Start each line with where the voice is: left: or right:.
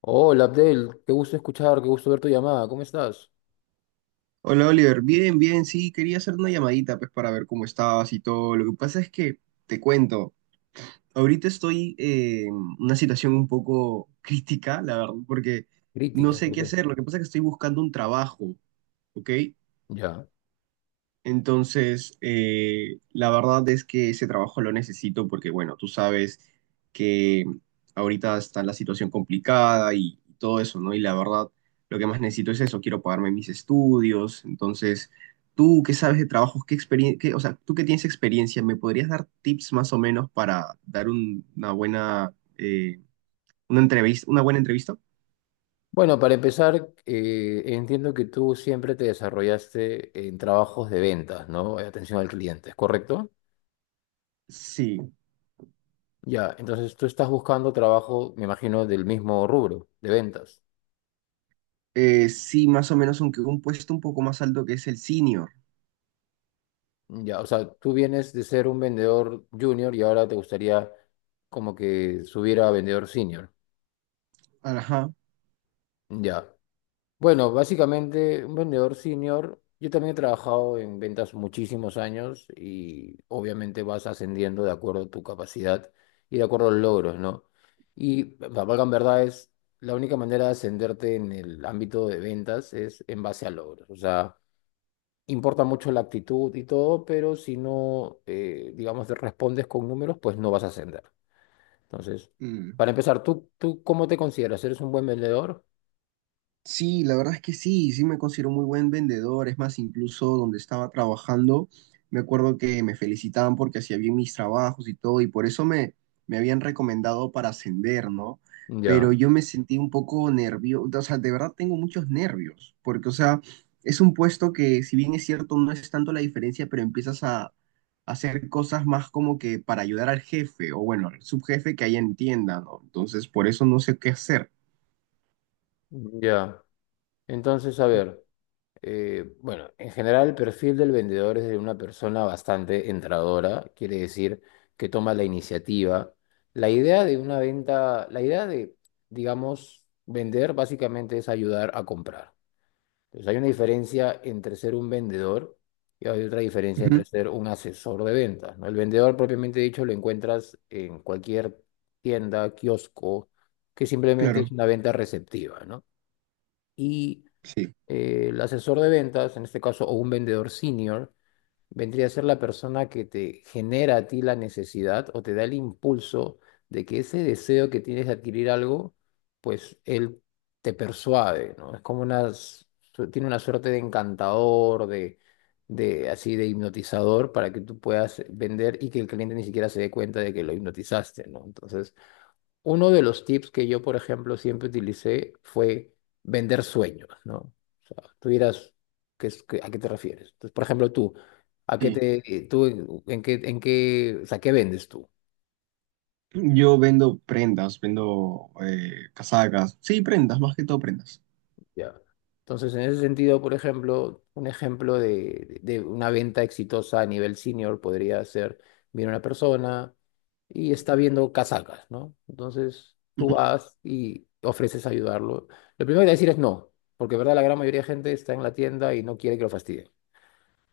left: Hola Abdel, qué gusto escuchar, qué gusto ver tu llamada. ¿Cómo estás?
right: Hola Oliver, bien, bien, sí, quería hacer una llamadita pues para ver cómo estabas y todo. Lo que pasa es que te cuento, ahorita estoy en una situación un poco crítica, la verdad, porque no
left: Crítica,
right: sé
left: ¿por
right: qué
left: qué?
right: hacer. Lo que pasa es que estoy buscando un trabajo, ¿ok?
left: Ya.
right: Entonces, la verdad es que ese trabajo lo necesito porque, bueno, tú sabes que ahorita está la situación complicada y todo eso, ¿no? Y la verdad, lo que más necesito es eso, quiero pagarme mis estudios. Entonces, tú qué sabes de trabajos, qué experiencia, o sea, tú que tienes experiencia, ¿me podrías dar tips más o menos para dar una buena, una entrevista, una buena entrevista?
left: Bueno, para empezar, entiendo que tú siempre te desarrollaste en trabajos de ventas, ¿no? Atención al cliente, ¿es correcto?
right: Sí,
left: Ya, entonces tú estás buscando trabajo, me imagino, del mismo rubro, de ventas.
right: sí, más o menos, aunque un puesto un poco más alto que es el senior.
left: Ya, o sea, tú vienes de ser un vendedor junior y ahora te gustaría como que subir a vendedor senior.
right: Ajá.
left: Ya. Bueno, básicamente un vendedor senior, yo también he trabajado en ventas muchísimos años y obviamente vas ascendiendo de acuerdo a tu capacidad y de acuerdo a los logros, ¿no? Y para valgan verdades, la única manera de ascenderte en el ámbito de ventas es en base a logros. O sea, importa mucho la actitud y todo, pero si no, digamos, te respondes con números, pues no vas a ascender. Entonces,
right: Mm.
left: para empezar, ¿tú cómo te consideras? ¿Eres un buen vendedor?
right: Sí, la verdad es que sí, sí me considero muy buen vendedor. Es más, incluso donde estaba trabajando, me acuerdo que me felicitaban porque hacía bien mis trabajos y todo, y por eso me habían recomendado para ascender, ¿no? Pero
left: Ya,
right: yo me sentí un poco nervioso, o sea, de verdad tengo muchos nervios, porque, o sea, es un puesto que, si bien es cierto, no es tanto la diferencia, pero empiezas a hacer cosas más como que para ayudar al jefe, o bueno, al subjefe que ahí entienda, ¿no? Entonces, por eso no sé qué hacer.
left: ya. Entonces, a ver, bueno, en general el perfil del vendedor es de una persona bastante entradora, quiere decir que toma la iniciativa. La idea de una venta, la idea digamos, vender básicamente es ayudar a comprar. Entonces, hay una diferencia entre ser un vendedor y hay otra diferencia
right: Ujú.
left: entre ser un asesor de ventas, ¿no? El vendedor propiamente dicho lo encuentras en cualquier tienda, kiosco, que simplemente es
right: Claro.
left: una venta receptiva, ¿no? Y
right: Sí.
left: el asesor de ventas, en este caso, o un vendedor senior, vendría a ser la persona que te genera a ti la necesidad o te da el impulso de que ese deseo que tienes de adquirir algo, pues él te persuade, ¿no? Es como una, tiene una suerte de encantador, de así de hipnotizador para que tú puedas vender y que el cliente ni siquiera se dé cuenta de que lo hipnotizaste, ¿no? Entonces, uno de los tips que yo, por ejemplo, siempre utilicé fue vender sueños, ¿no? O sea, tú dirás, ¿a qué te refieres? Entonces, por ejemplo, tú, ¿a qué
right: Sí,
left: te, tú, en qué, o sea, ¿qué vendes tú?
right: yo vendo prendas, vendo casacas, sí, prendas, más que todo prendas.
left: Ya. Entonces, en ese sentido, por ejemplo, un ejemplo de una venta exitosa a nivel senior podría ser, viene una persona y está viendo casacas, ¿no? Entonces, tú
right: Ujú,
left: vas y ofreces ayudarlo. Lo primero que decir es no, porque, ¿verdad? La gran mayoría de gente está en la tienda y no quiere que lo fastidien.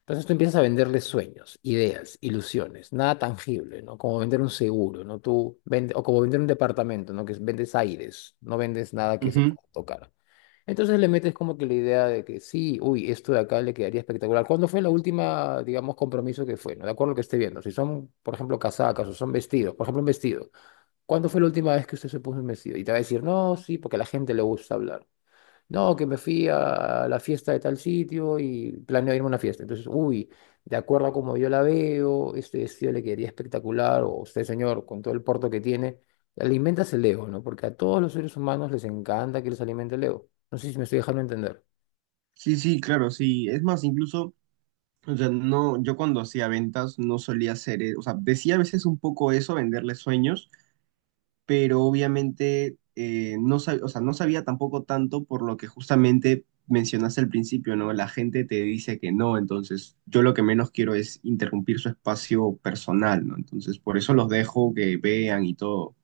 left: Entonces, tú empiezas a venderles sueños, ideas, ilusiones, nada tangible, ¿no? Como vender un seguro, ¿no? O como vender un departamento, ¿no? Que vendes aires, no vendes nada que se
right: ujú.
left: pueda tocar. Entonces le metes como que la idea de que sí, uy, esto de acá le quedaría espectacular. ¿Cuándo fue la última, digamos, compromiso que fue? No, de acuerdo a lo que esté viendo. Si son, por ejemplo, casacas o son vestidos, por ejemplo, un vestido. ¿Cuándo fue la última vez que usted se puso un vestido? Y te va a decir, no, sí, porque a la gente le gusta hablar. No, que me fui a la fiesta de tal sitio y planeo irme a una fiesta. Entonces, uy, de acuerdo a como yo la veo, este vestido le quedaría espectacular, o usted, señor, con todo el porte que tiene, alimentas el ego, ¿no? Porque a todos los seres humanos les encanta que les alimente el ego. No sé si me estoy dejando entender.
right: Sí, sí, claro, sí. Es más, incluso, o sea, no, yo cuando hacía ventas no solía hacer, o sea, decía a veces un poco eso, venderle sueños, pero obviamente no sabía, o sea, no sabía tampoco tanto por lo que justamente mencionaste al principio, ¿no? La gente te dice que no, entonces yo lo que menos quiero es interrumpir su espacio personal, ¿no? Entonces, por eso los dejo que vean y todo.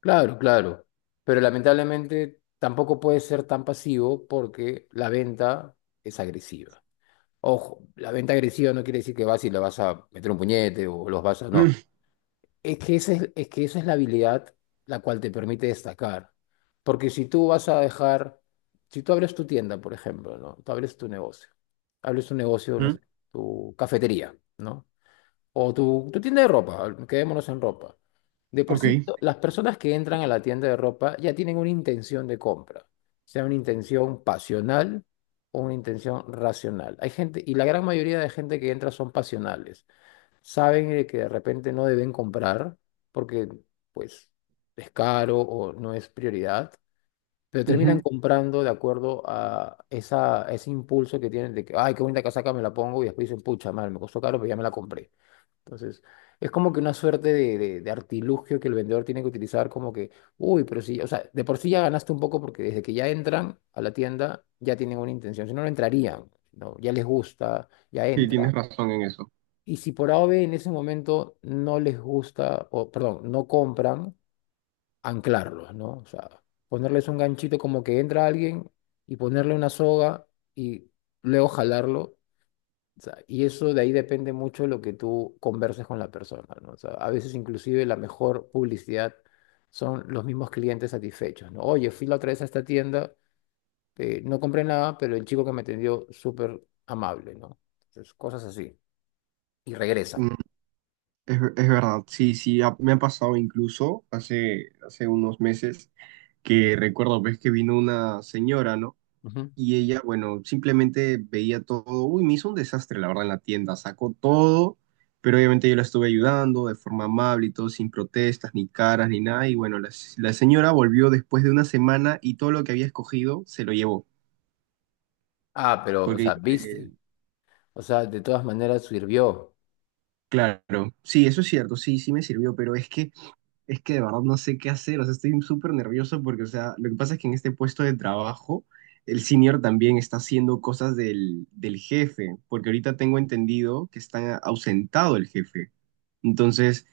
left: Claro, claro. Pero lamentablemente tampoco puede ser tan pasivo porque la venta es agresiva. Ojo, la venta agresiva no quiere decir que vas y le vas a meter un puñete o los vas a... No. Es que esa es la habilidad la cual te permite destacar. Porque si tú vas a dejar, si tú abres tu tienda, por ejemplo, ¿no? Tú abres tu negocio, no
right: Mm.
left: sé, tu cafetería, ¿no? O tu tienda de ropa, quedémonos en ropa. De por
right: Ok,
left: sí, las personas que entran a la tienda de ropa ya tienen una intención de compra, sea una intención pasional o una intención racional. Hay gente, y la gran mayoría de gente que entra son pasionales, saben de que de repente no deben comprar porque pues es caro o no es prioridad, pero terminan
right: ujú.
left: comprando de acuerdo a esa, ese impulso que tienen de que, ay, qué bonita casaca, me la pongo y después dicen, pucha, mal, me costó caro, pero ya me la compré. Entonces, es como que una suerte de artilugio que el vendedor tiene que utilizar como que, uy, pero sí, o sea, de por sí ya ganaste un poco porque desde que ya entran a la tienda ya tienen una intención, si no, no entrarían, ¿no? Ya les gusta, ya
right: Sí, tienes
left: entran.
right: razón en eso.
left: Y si por A o B en ese momento no les gusta, o perdón, no compran, anclarlos, ¿no? O sea, ponerles un ganchito como que entra alguien y ponerle una soga y luego jalarlo. O sea, y eso de ahí depende mucho de lo que tú converses con la persona, ¿no? O sea, a veces inclusive la mejor publicidad son los mismos clientes satisfechos, ¿no? Oye, fui la otra vez a esta tienda, no compré nada, pero el chico que me atendió súper amable, ¿no? Entonces, cosas así. Y
right: Mm.
left: regresan.
right: Es verdad, sí, sí, me ha pasado incluso hace unos meses que recuerdo, ves que vino una señora, ¿no?
left: Ujú.
right: Y ella, bueno, simplemente veía todo, uy, me hizo un desastre, la verdad, en la tienda, sacó todo, pero obviamente yo la estuve ayudando de forma amable y todo, sin protestas, ni caras, ni nada, y bueno, la señora volvió después de una semana y todo lo que había escogido se lo llevó,
left: Ah, pero, o
right: porque
left: sea, viste. O sea, de todas maneras sirvió
right: claro, sí, eso es cierto, sí, sí me sirvió, pero es que de verdad no sé qué hacer, o sea, estoy súper nervioso porque, o sea, lo que pasa es que en este puesto de trabajo, el senior también está haciendo cosas del jefe, porque ahorita tengo entendido que está ausentado el jefe. Entonces,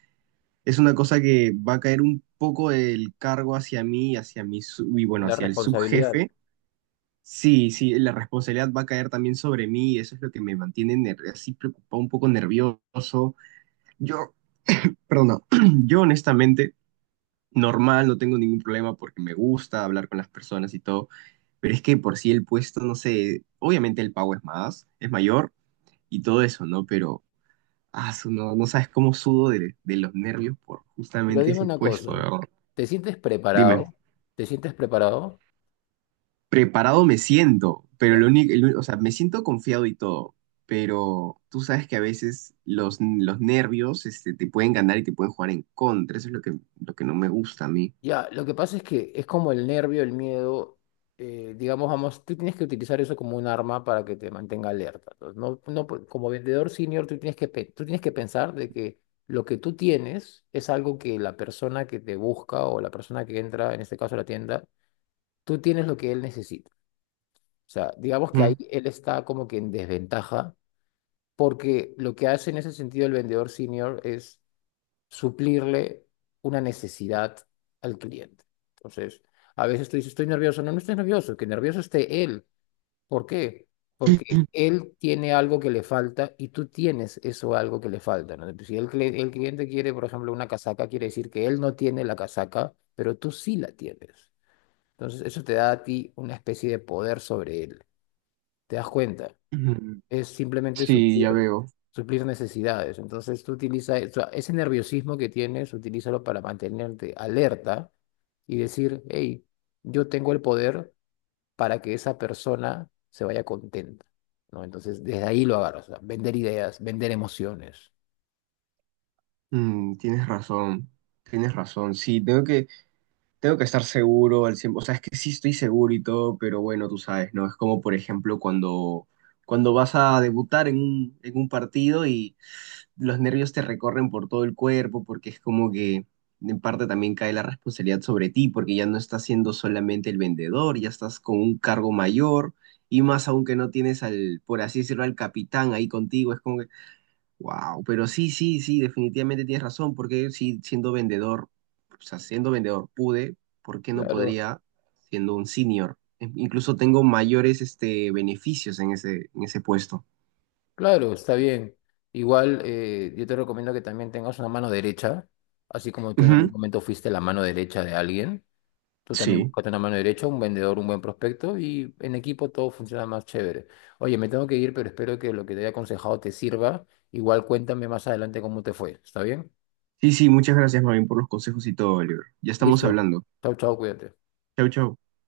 right: es una cosa que va a caer un poco el cargo hacia mí, y hacia y bueno,
left: la
right: hacia el
left: responsabilidad.
right: subjefe. Sí, sí, la responsabilidad va a caer también sobre mí, y eso es lo que me mantiene así preocupado, un poco nervioso. Yo, Perdón, no. Yo honestamente, normal, no tengo ningún problema porque me gusta hablar con las personas y todo, pero es que por sí el puesto, no sé, obviamente el pago es más, es mayor y todo eso, ¿no? Pero, no, no sabes cómo sudo de los nervios por
left: Pero
right: justamente
left: dime
right: ese
left: una
right: puesto, de
left: cosa,
right: verdad.
left: ¿te sientes
right: Dime,
left: preparado? ¿Te sientes preparado?
right: preparado me siento, pero lo
left: Ya.
right: único, o sea, me siento confiado y todo, pero tú sabes que a veces los nervios, este, te pueden ganar y te pueden jugar en contra, eso es lo que no me gusta a mí.
left: Ya, lo que pasa es que es como el nervio, el miedo, digamos, vamos, tú tienes que utilizar eso como un arma para que te mantenga alerta. Entonces, no, no, como vendedor senior, tú tienes que, tú tienes que pensar de que lo que tú tienes es algo que la persona que te busca o la persona que entra, en este caso a la tienda, tú tienes lo que él necesita. O sea, digamos que ahí él está como que en desventaja, porque lo que hace en ese sentido el vendedor senior es suplirle una necesidad al cliente. Entonces, a veces tú dices, estoy nervioso. No, no estés nervioso, que nervioso esté él. ¿Por qué? Porque
right: Ujú.
left: él tiene algo que le falta y tú tienes eso algo que le falta, ¿no? Si el, cli- el cliente quiere, por ejemplo, una casaca, quiere decir que él no tiene la casaca, pero tú sí la tienes. Entonces, eso te da a ti una especie de poder sobre él. ¿Te das cuenta?
right: Ujú.
left: Es simplemente
right: Sí,
left: suplir,
right: ya veo.
left: suplir necesidades. Entonces tú utiliza eso, ese nerviosismo que tienes, utilízalo para mantenerte alerta y decir, hey, yo tengo el poder para que esa persona se vaya contenta, ¿no? Entonces desde ahí lo agarras, o sea, vender ideas, vender emociones.
right: Mm, tienes razón, tienes razón. Sí, tengo que estar seguro al 100%. O sea, es que sí estoy seguro y todo, pero bueno, tú sabes, ¿no? Es como, por ejemplo, cuando vas a debutar en en un partido y los nervios te recorren por todo el cuerpo, porque es como que en parte también cae la responsabilidad sobre ti, porque ya no estás siendo solamente el vendedor, ya estás con un cargo mayor. Y más aún que no tienes al, por así decirlo, al capitán ahí contigo, es como wow, pero sí, sí, sí, definitivamente tienes razón, porque si siendo vendedor, o sea, siendo vendedor pude, ¿por qué no
left: Claro,
right: podría siendo un senior? Incluso tengo mayores este, beneficios en en ese puesto.
left: claro, está bien. Igual yo te recomiendo que también tengas una mano derecha, así como tú en algún
right: Ujú.
left: momento fuiste la mano derecha de alguien. Tú también
right: Sí,
left: buscas una mano derecha, un vendedor, un buen prospecto y en equipo todo funciona más chévere. Oye, me tengo que ir, pero espero que lo que te haya aconsejado te sirva. Igual cuéntame más adelante cómo te fue. ¿Está bien?
right: sí, sí, muchas gracias, Marvin, por los consejos y todo, Oliver. Ya estamos
left: Listo.
right: hablando.
left: Chau, chau, cuídate.
right: Chau, chau.